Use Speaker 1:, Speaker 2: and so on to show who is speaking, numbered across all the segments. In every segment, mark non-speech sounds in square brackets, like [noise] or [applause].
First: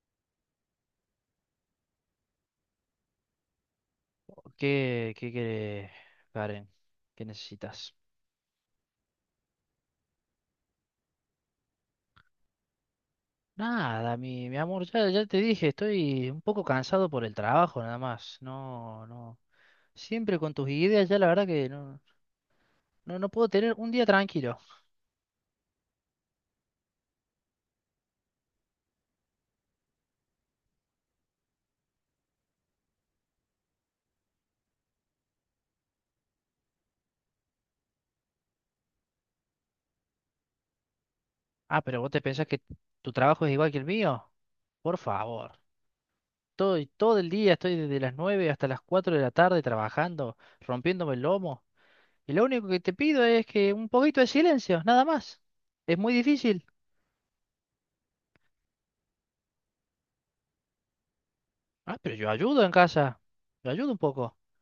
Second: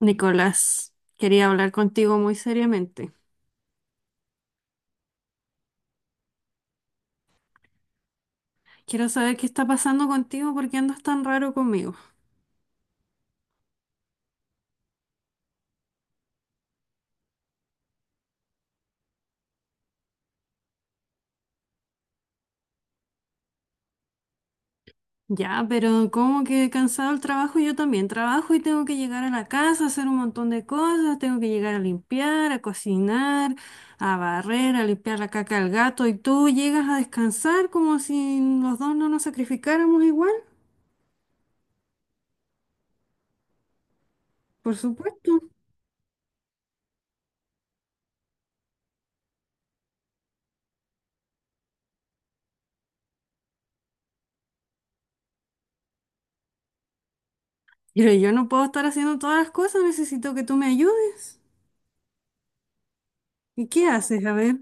Speaker 1: Nicolás, quería hablar contigo muy seriamente.
Speaker 2: ¿Qué querés, Karen? ¿Qué necesitas?
Speaker 1: Quiero saber qué está pasando contigo, por qué andas tan raro conmigo.
Speaker 2: Nada, mi amor, ya te dije, estoy un poco cansado por el trabajo, nada más. No, no. Siempre con tus ideas, ya la verdad que no puedo tener un día tranquilo.
Speaker 1: Ya, pero como que cansado el trabajo, yo también trabajo y tengo que llegar a la casa, hacer un montón de cosas, tengo que llegar a limpiar, a cocinar, a barrer, a limpiar la caca al gato y tú llegas a descansar como si los dos no nos sacrificáramos igual,
Speaker 2: Ah, pero vos te pensás que tu trabajo es igual que el mío.
Speaker 1: por
Speaker 2: Por
Speaker 1: supuesto.
Speaker 2: favor. Todo el día estoy desde las 9 hasta las 4 de la tarde trabajando, rompiéndome el lomo. Y lo único que te pido es que un poquito de silencio, nada más. Es muy difícil.
Speaker 1: Pero yo no puedo estar haciendo todas las cosas, necesito que tú me ayudes.
Speaker 2: Ah, pero yo ayudo en casa.
Speaker 1: ¿Y
Speaker 2: Yo
Speaker 1: qué
Speaker 2: ayudo un
Speaker 1: haces? A
Speaker 2: poco.
Speaker 1: ver.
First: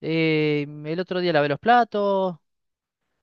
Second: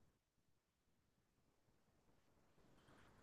Speaker 2: El otro día lavé los platos.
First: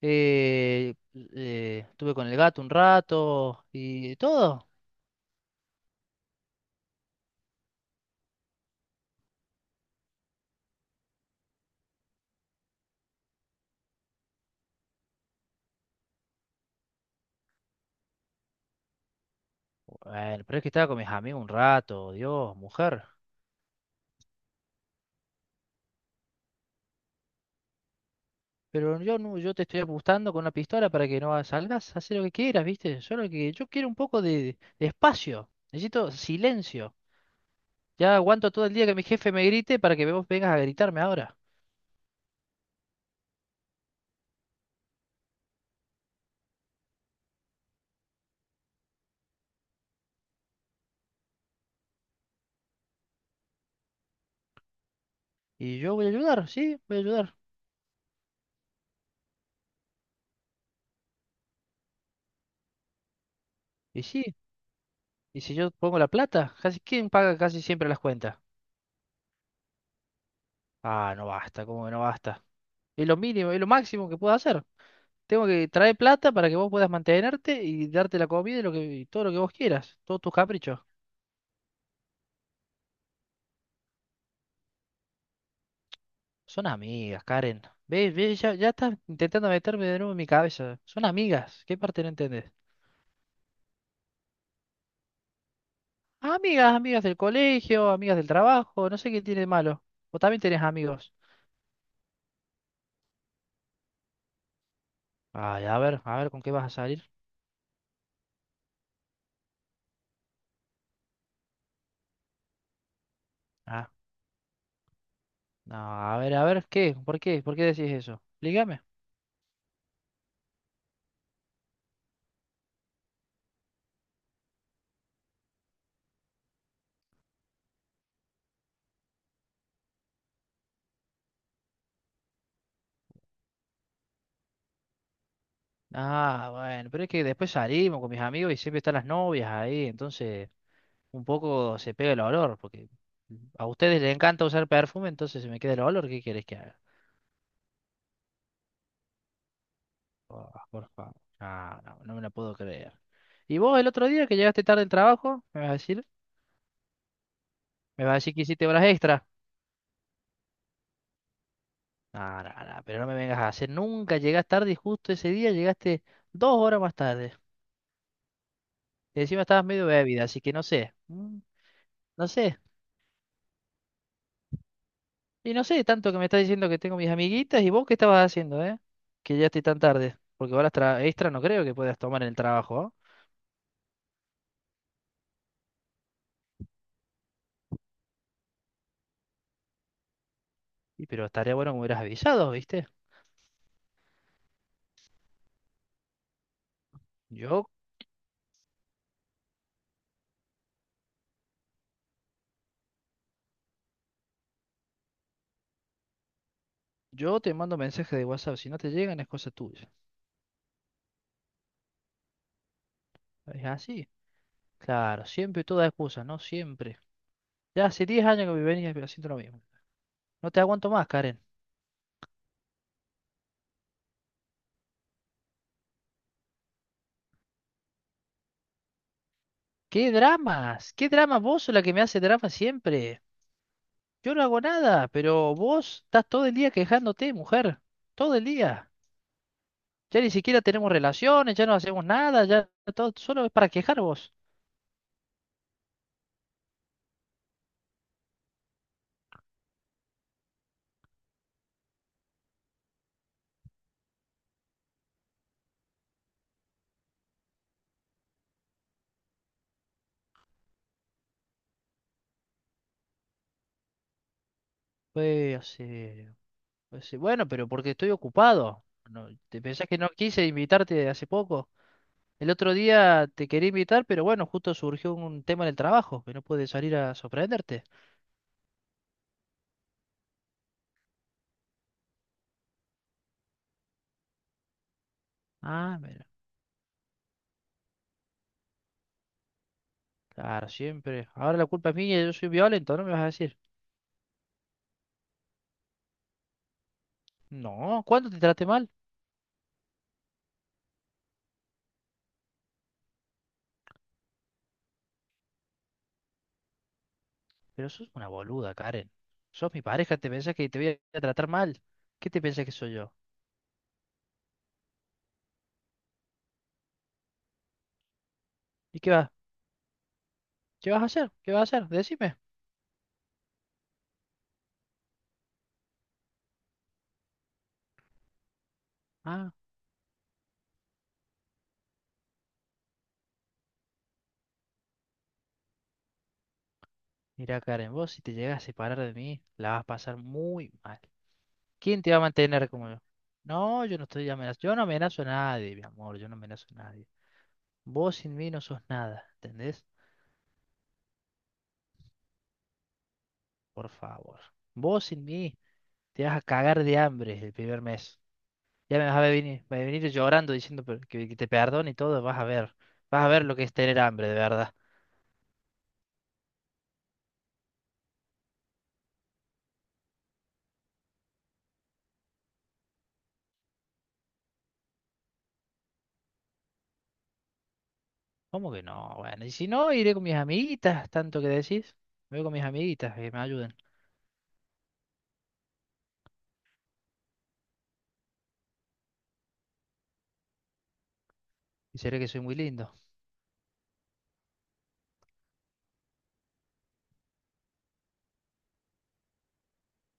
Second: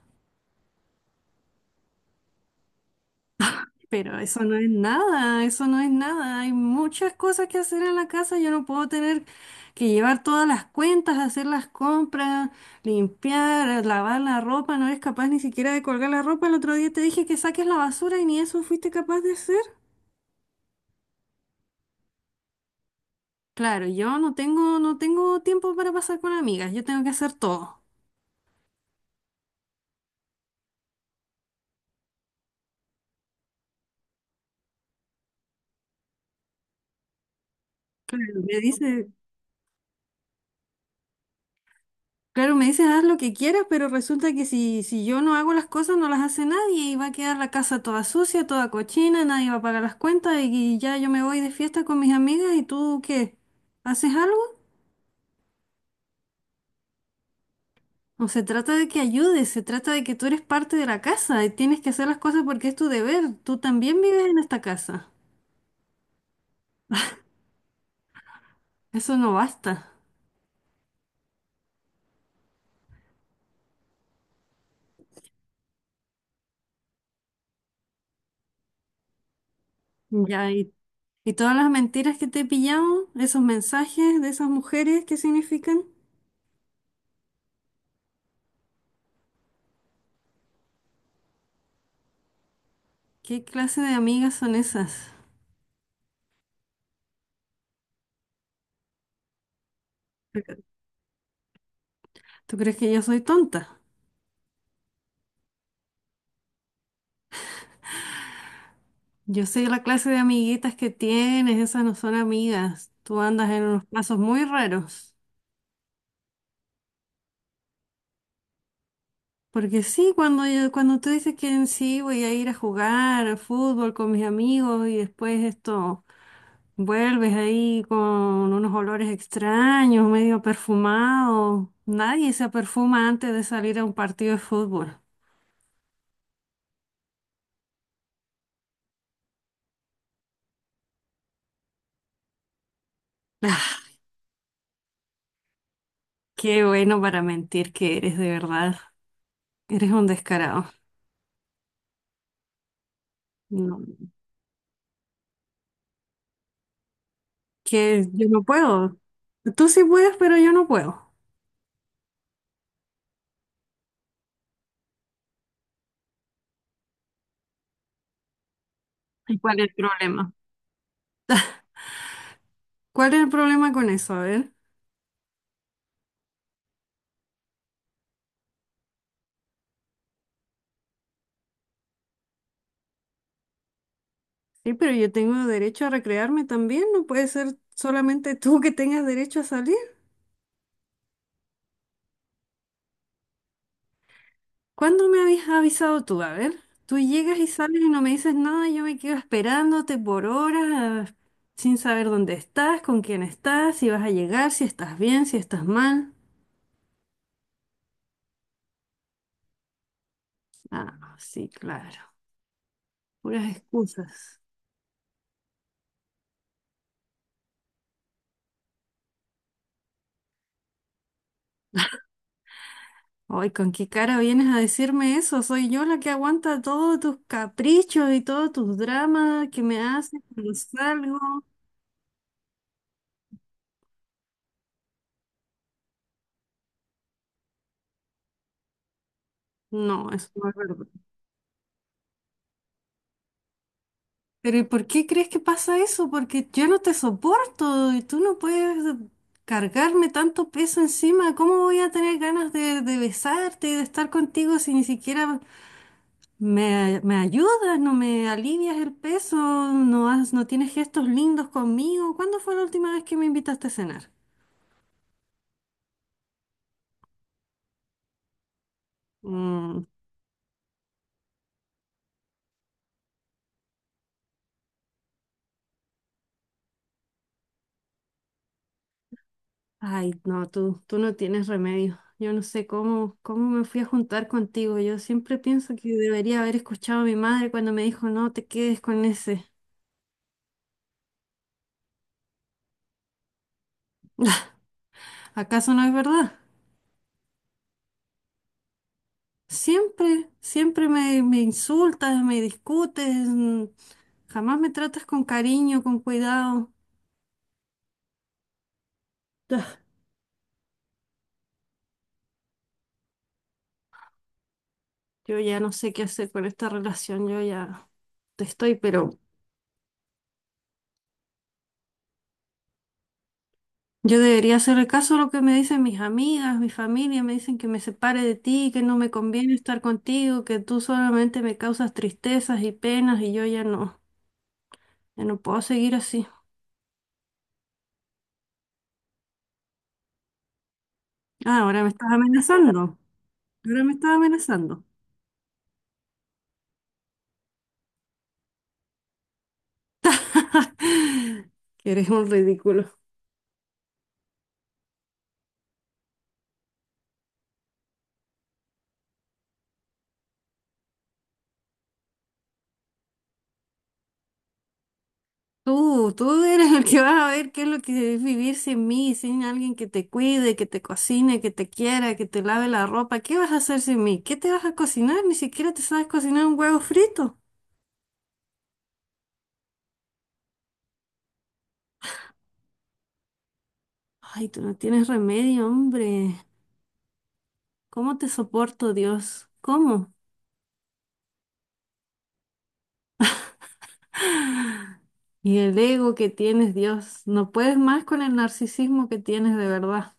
Speaker 2: eh, Estuve con el gato un rato. Y
Speaker 1: Pero eso no
Speaker 2: todo.
Speaker 1: es nada, eso no es nada. Hay muchas cosas que hacer en la casa. Yo no puedo tener que llevar todas las cuentas, hacer las compras, limpiar, lavar la ropa. No eres capaz ni siquiera de colgar la ropa. El otro día te dije que saques la basura y ni eso fuiste capaz de hacer.
Speaker 2: Bueno, pero es que estaba con mis amigos un rato. Dios, mujer.
Speaker 1: Claro, yo no tengo tiempo para pasar con amigas. Yo tengo que hacer todo.
Speaker 2: Pero yo no, yo te estoy apuntando con una pistola para que no salgas a hacer lo que quieras, ¿viste? Solo que yo quiero un poco de espacio. Necesito silencio. Ya
Speaker 1: Claro,
Speaker 2: aguanto
Speaker 1: me
Speaker 2: todo el día que mi
Speaker 1: dice.
Speaker 2: jefe me grite para que vos vengas a gritarme ahora.
Speaker 1: Claro, me dices haz lo que quieras, pero resulta que si yo no hago las cosas, no las hace nadie y va a quedar la casa toda sucia, toda cochina, nadie va a pagar las cuentas y ya yo me voy de fiesta con mis amigas y tú, ¿qué? ¿Haces algo?
Speaker 2: Y yo voy a ayudar, sí, voy a ayudar.
Speaker 1: No se trata de que ayudes, se trata de que tú eres parte de la casa y tienes que hacer las cosas porque es tu deber. Tú también
Speaker 2: Y
Speaker 1: vives
Speaker 2: sí.
Speaker 1: en esta casa.
Speaker 2: Y si yo pongo la plata, casi, ¿quién paga casi siempre las cuentas?
Speaker 1: Eso no basta.
Speaker 2: Ah, no basta, ¿cómo que no basta? Es lo mínimo, es lo máximo que puedo hacer. Tengo que traer plata para que vos puedas mantenerte y darte la comida y, lo que, y todo lo que vos quieras, todos tus
Speaker 1: Ya, y,
Speaker 2: caprichos.
Speaker 1: y todas las mentiras que te he pillado, esos mensajes de esas mujeres, ¿qué significan?
Speaker 2: Son amigas, Karen. ¿Ves? Ya estás intentando meterme de nuevo en mi cabeza. Son amigas. ¿Qué parte no entendés?
Speaker 1: ¿Qué clase de amigas son esas?
Speaker 2: Amigas, amigas del colegio, amigas del trabajo, no sé qué tiene de malo. Vos también tenés amigos.
Speaker 1: ¿Tú crees que yo soy tonta?
Speaker 2: Ay, a ver, ¿con qué vas a salir?
Speaker 1: Yo sé la clase de amiguitas que tienes, esas no son amigas. Tú andas en unos
Speaker 2: Ah,
Speaker 1: pasos muy raros.
Speaker 2: no, a ver, ¿qué? ¿Por qué decís eso? Explícame.
Speaker 1: Porque sí, cuando tú dices que en sí voy a ir a jugar al fútbol con mis amigos y después esto vuelves ahí con unos olores extraños, medio perfumado. Nadie se perfuma antes de salir a un partido de fútbol.
Speaker 2: Ah, bueno, pero es que después salimos con mis amigos y siempre están las novias ahí, entonces un poco se pega el olor, porque a
Speaker 1: Ah,
Speaker 2: ustedes les encanta usar perfume, entonces se me queda el olor, ¿qué querés que
Speaker 1: Qué
Speaker 2: haga?
Speaker 1: bueno para mentir que eres, de verdad. Eres un
Speaker 2: Oh,
Speaker 1: descarado.
Speaker 2: por favor. Ah, no, no me la puedo creer. ¿Y vos
Speaker 1: No,
Speaker 2: el otro día que llegaste tarde del trabajo, me vas a decir? ¿Me
Speaker 1: que
Speaker 2: vas a
Speaker 1: yo
Speaker 2: decir que
Speaker 1: no
Speaker 2: hiciste horas
Speaker 1: puedo.
Speaker 2: extra?
Speaker 1: Tú sí puedes, pero yo no puedo.
Speaker 2: No, pero no me vengas a hacer, nunca llegás tarde y justo ese día llegaste 2 horas más tarde. Y
Speaker 1: ¿Y
Speaker 2: encima
Speaker 1: cuál
Speaker 2: estabas
Speaker 1: es el
Speaker 2: medio bebida,
Speaker 1: problema?
Speaker 2: así que no sé, no sé.
Speaker 1: ¿Cuál es el problema con eso? A ver.
Speaker 2: Y no sé, tanto que me estás diciendo que tengo mis amiguitas y vos qué estabas haciendo, ¿eh? Que ya estoy tan tarde. Porque horas extra no creo que puedas tomar en el trabajo, ¿ah?
Speaker 1: Sí, pero yo tengo derecho a recrearme también. No puede ser solamente tú que tengas derecho a salir.
Speaker 2: Y pero estaría bueno que me hubieras avisado, ¿viste?
Speaker 1: ¿Cuándo me habías avisado tú? A ver. Tú llegas y
Speaker 2: Yo,
Speaker 1: sales y no me dices nada. Yo me quedo esperándote por horas, sin saber dónde estás, con quién estás, si vas a llegar, si estás bien, si estás mal.
Speaker 2: yo te mando mensajes de WhatsApp, si no te llegan es cosa tuya.
Speaker 1: Ah, sí, claro. Puras
Speaker 2: Es así.
Speaker 1: excusas.
Speaker 2: Claro, siempre toda excusa, ¿no? Siempre. Ya hace 10 años que me venís haciendo lo mismo. No te aguanto más, Karen.
Speaker 1: Ay, ¿con qué cara vienes a decirme eso? Soy yo la que aguanta todos tus caprichos y todos tus dramas que me haces cuando
Speaker 2: ¿Qué dramas?
Speaker 1: salgo.
Speaker 2: Vos sos la que me hace drama siempre. Yo no hago nada, pero vos estás todo el día quejándote, mujer. Todo el día.
Speaker 1: No,
Speaker 2: Ya
Speaker 1: eso
Speaker 2: ni
Speaker 1: no es
Speaker 2: siquiera
Speaker 1: verdad.
Speaker 2: tenemos relaciones, ya no hacemos nada, ya todo solo es para quejar vos.
Speaker 1: Pero ¿y por qué crees que pasa eso? Porque yo no te soporto y tú no puedes cargarme tanto peso encima. ¿Cómo voy a tener ganas de besarte y de estar contigo si ni siquiera me ayudas, no me alivias el peso, no tienes gestos lindos conmigo? ¿Cuándo fue la última vez que me invitaste a cenar?
Speaker 2: Pues, bueno, pero porque estoy ocupado. No, ¿te
Speaker 1: Mm,
Speaker 2: pensás que no quise invitarte hace poco? El otro día te quería invitar, pero bueno, justo surgió un tema en el trabajo, que no pude salir a sorprenderte.
Speaker 1: Ay, no, tú no tienes remedio. Yo no sé cómo me fui a juntar contigo. Yo siempre pienso que
Speaker 2: Ah, mira,
Speaker 1: debería haber escuchado a mi madre cuando me dijo, no te quedes con ese.
Speaker 2: claro, siempre. Ahora la culpa es mía, yo soy violento, ¿no me vas a decir?
Speaker 1: ¿Acaso no es verdad?
Speaker 2: No, ¿cuándo te traté mal?
Speaker 1: Siempre, me insultas, me discutes, jamás me tratas con cariño, con cuidado.
Speaker 2: Pero sos una boluda, Karen. Sos
Speaker 1: Ah,
Speaker 2: mi pareja, ¿te pensás que te voy a tratar mal? ¿Qué te pensás que soy yo?
Speaker 1: yo ya no sé qué hacer con esta relación, yo ya te estoy,
Speaker 2: ¿Y
Speaker 1: pero
Speaker 2: qué vas a ¿Qué vas a hacer? Decime.
Speaker 1: yo debería hacerle caso a lo que me dicen mis amigas, mi familia, me dicen que me separe de ti, que no me
Speaker 2: Ah,
Speaker 1: conviene estar contigo, que tú solamente me causas tristezas y penas y yo ya no, ya no puedo seguir así.
Speaker 2: mira, Karen, vos si te llegas a separar de mí, la vas a pasar muy mal.
Speaker 1: Ah, ahora me
Speaker 2: ¿Quién
Speaker 1: estás
Speaker 2: te va a mantener como
Speaker 1: amenazando,
Speaker 2: yo?
Speaker 1: ahora
Speaker 2: No,
Speaker 1: me
Speaker 2: yo no
Speaker 1: estás
Speaker 2: estoy amenazando. Yo no
Speaker 1: amenazando.
Speaker 2: amenazo a nadie, mi amor. Yo no amenazo a nadie. Vos sin mí no sos nada, ¿entendés?
Speaker 1: [laughs] Que eres un ridículo.
Speaker 2: Por favor. Vos sin mí te vas a cagar de hambre el 1.er mes. Ya me vas a venir llorando diciendo que te perdone y todo. Vas a ver. Vas a ver lo que es tener hambre, de verdad.
Speaker 1: Tú eres el que vas a ver qué es lo que es vivir sin mí, sin alguien que te cuide, que te cocine, que te quiera, que te lave la ropa. ¿Qué vas a hacer sin mí? ¿Qué te vas a cocinar? Ni siquiera te sabes cocinar un huevo frito.
Speaker 2: ¿Cómo que no? Bueno, y si no, iré con mis amiguitas, tanto que decís. Me voy con mis amiguitas que me ayuden.
Speaker 1: Ay, tú no tienes remedio, hombre. ¿Cómo te soporto, Dios? ¿Cómo?
Speaker 2: ¿Y será que soy muy lindo?
Speaker 1: Y el ego que tienes, Dios. No puedes más con el narcisismo que tienes de verdad.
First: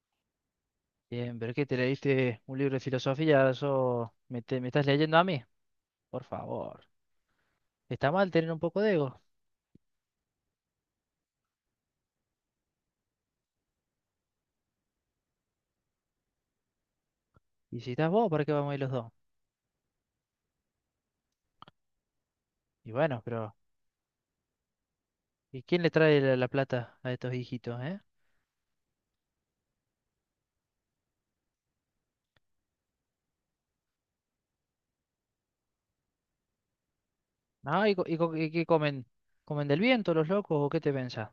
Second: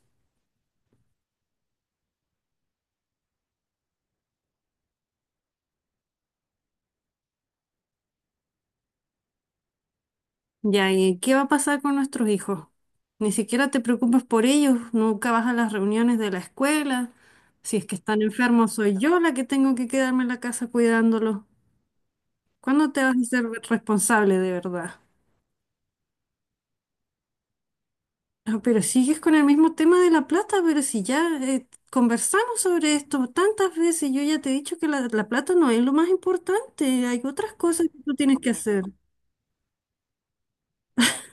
Speaker 2: Bien, pero ¿qué te leíste un libro de filosofía? ¿Eso me estás leyendo a mí? Por favor. Está mal tener un poco de ego.
Speaker 1: Ya, ¿y qué va a pasar con nuestros hijos? Ni siquiera te preocupas por ellos, nunca vas a las reuniones de la escuela. Si
Speaker 2: Y
Speaker 1: es
Speaker 2: si
Speaker 1: que
Speaker 2: estás
Speaker 1: están
Speaker 2: vos, ¿para qué
Speaker 1: enfermos,
Speaker 2: vamos a ir los
Speaker 1: soy
Speaker 2: dos?
Speaker 1: yo la que tengo que quedarme en la casa cuidándolos. ¿Cuándo
Speaker 2: Y
Speaker 1: te vas
Speaker 2: bueno,
Speaker 1: a ser
Speaker 2: pero
Speaker 1: responsable de verdad?
Speaker 2: ¿y quién le trae la plata a estos hijitos, eh?
Speaker 1: Ah, pero sigues con el mismo tema de la plata, pero si ya conversamos sobre esto tantas veces, yo ya te he dicho que la plata no es lo más importante, hay otras
Speaker 2: Ah,
Speaker 1: cosas que tú tienes que
Speaker 2: ¿y qué
Speaker 1: hacer.
Speaker 2: comen? ¿Comen del viento los locos o qué te pensás?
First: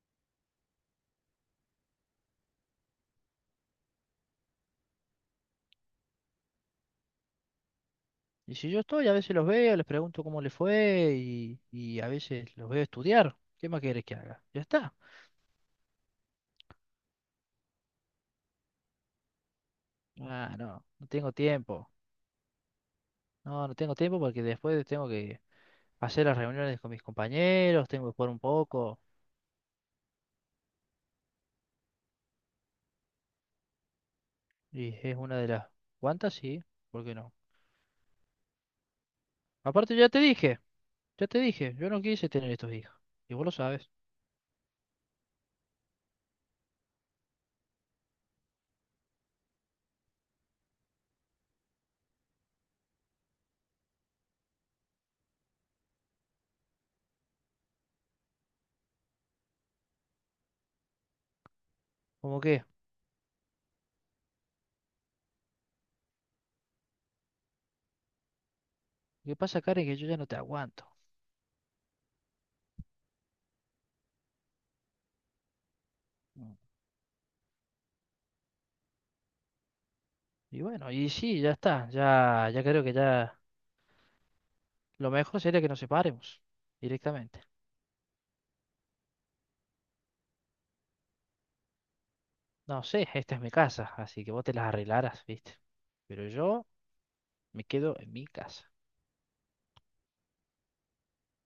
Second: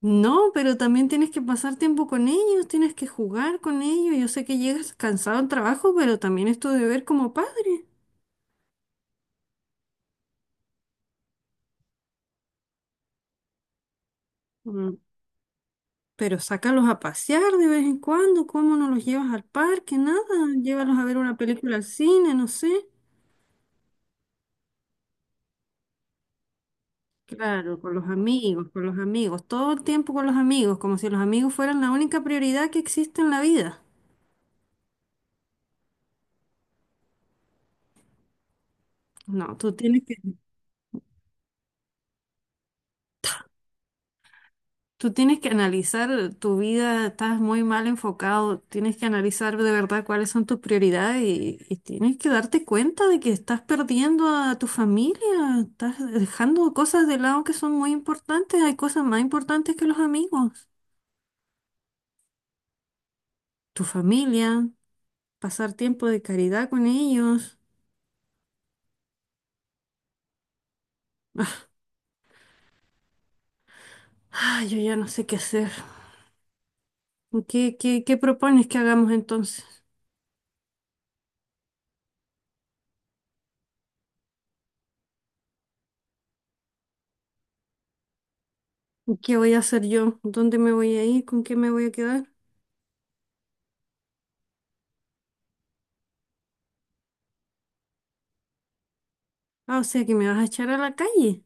Speaker 1: No, pero también tienes que pasar tiempo con ellos, tienes que jugar con ellos. Yo sé que llegas cansado al trabajo, pero también es tu deber como padre.
Speaker 2: Y si yo estoy, a veces los veo, les pregunto cómo les fue y a veces los veo estudiar. ¿Qué más querés que haga? Ya está.
Speaker 1: Mm, Pero sácalos a pasear de vez en cuando, ¿cómo no los llevas al parque? Nada,
Speaker 2: Ah, no,
Speaker 1: llévalos a
Speaker 2: no
Speaker 1: ver
Speaker 2: tengo
Speaker 1: una película al
Speaker 2: tiempo.
Speaker 1: cine, no sé.
Speaker 2: No, no tengo tiempo porque después tengo que hacer las reuniones con mis
Speaker 1: Claro,
Speaker 2: compañeros, tengo que jugar un
Speaker 1: con los
Speaker 2: poco.
Speaker 1: amigos, todo el tiempo con los amigos, como si los amigos fueran la única prioridad que existe en la vida.
Speaker 2: Y es una de las cuantas, sí, ¿por qué no?
Speaker 1: No,
Speaker 2: Aparte, ya te dije, yo no quise tener estos hijos. Y vos lo sabes.
Speaker 1: tú tienes que analizar tu vida, estás muy mal enfocado, tienes que analizar de verdad cuáles son tus prioridades y tienes que darte cuenta de que estás perdiendo a tu familia, estás dejando cosas de lado que son muy importantes, hay cosas más importantes que los amigos,
Speaker 2: ¿Cómo qué?
Speaker 1: tu familia, pasar tiempo de caridad con ellos.
Speaker 2: ¿Qué pasa, Karen? Que yo ya no te aguanto.
Speaker 1: Ay, yo ya no sé qué hacer.
Speaker 2: Mm.
Speaker 1: Qué propones que hagamos entonces?
Speaker 2: Y bueno, y sí, ya está. Ya creo que ya lo mejor sería que nos separemos directamente.
Speaker 1: ¿Qué voy a hacer yo? ¿Dónde me voy a ir? ¿Con qué me voy a quedar?
Speaker 2: No sé, esta es mi casa, así que vos te las arreglarás, ¿viste? Pero yo me quedo en mi casa.
Speaker 1: Ah, o sea que me vas a echar a la calle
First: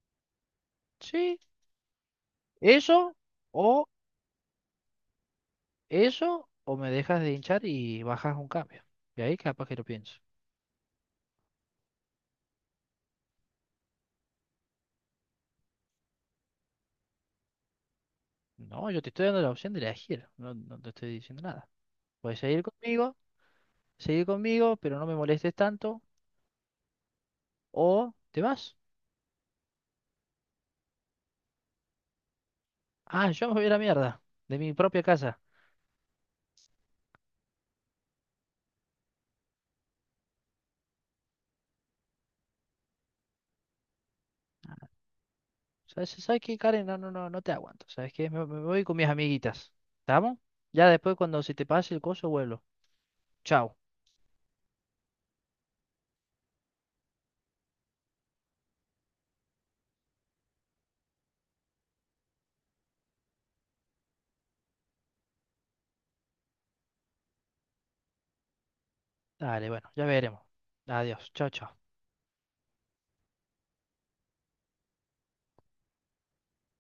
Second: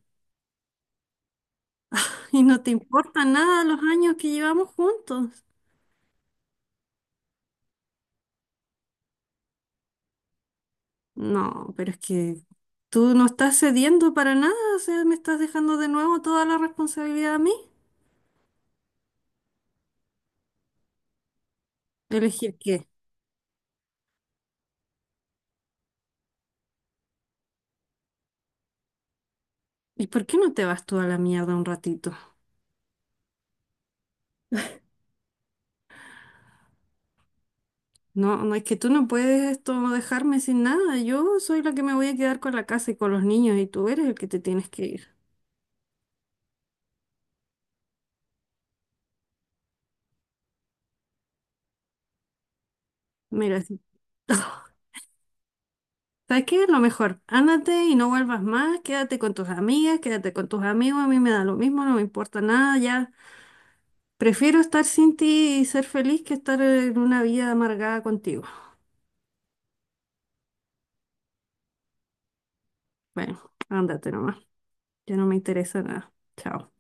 Speaker 2: Sí,
Speaker 1: [laughs] y no te
Speaker 2: eso
Speaker 1: importa nada los
Speaker 2: o
Speaker 1: años que llevamos juntos.
Speaker 2: ¿Eso o me dejas de hinchar y bajas un cambio? Y ahí capaz que lo pienso.
Speaker 1: No, pero es que tú no estás cediendo para nada, o sea, me estás dejando de nuevo toda la responsabilidad a mí.
Speaker 2: No, yo te estoy dando la opción de elegir, no, no te estoy diciendo nada. Puedes
Speaker 1: ¿Elegir
Speaker 2: seguir
Speaker 1: qué?
Speaker 2: conmigo, seguir conmigo, pero no me molestes tanto, o te vas.
Speaker 1: ¿Y por qué no te vas tú a la mierda un ratito?
Speaker 2: Ah, yo me voy a la mierda, de mi propia casa.
Speaker 1: No, no, es que tú no puedes esto dejarme sin nada. Yo soy la que me voy a quedar con la casa y con los niños y tú eres el que te tienes que ir.
Speaker 2: ¿Sabes qué, Karen? No te aguanto. ¿Sabes qué? Me voy con mis amiguitas. ¿Estamos? Ya después, cuando se te pase el coso, vuelvo.
Speaker 1: Mira,
Speaker 2: Chao.
Speaker 1: sí. [laughs] ¿Sabes qué? Lo mejor, ándate y no vuelvas más, quédate con tus amigas, quédate con tus amigos, a mí me da lo mismo, no me importa nada, ya. Prefiero estar sin ti y ser feliz que estar en una vida amargada contigo.
Speaker 2: Dale, bueno, ya veremos. Adiós. Chao, chao.
Speaker 1: Bueno, ándate nomás, ya no me interesa nada. Chao.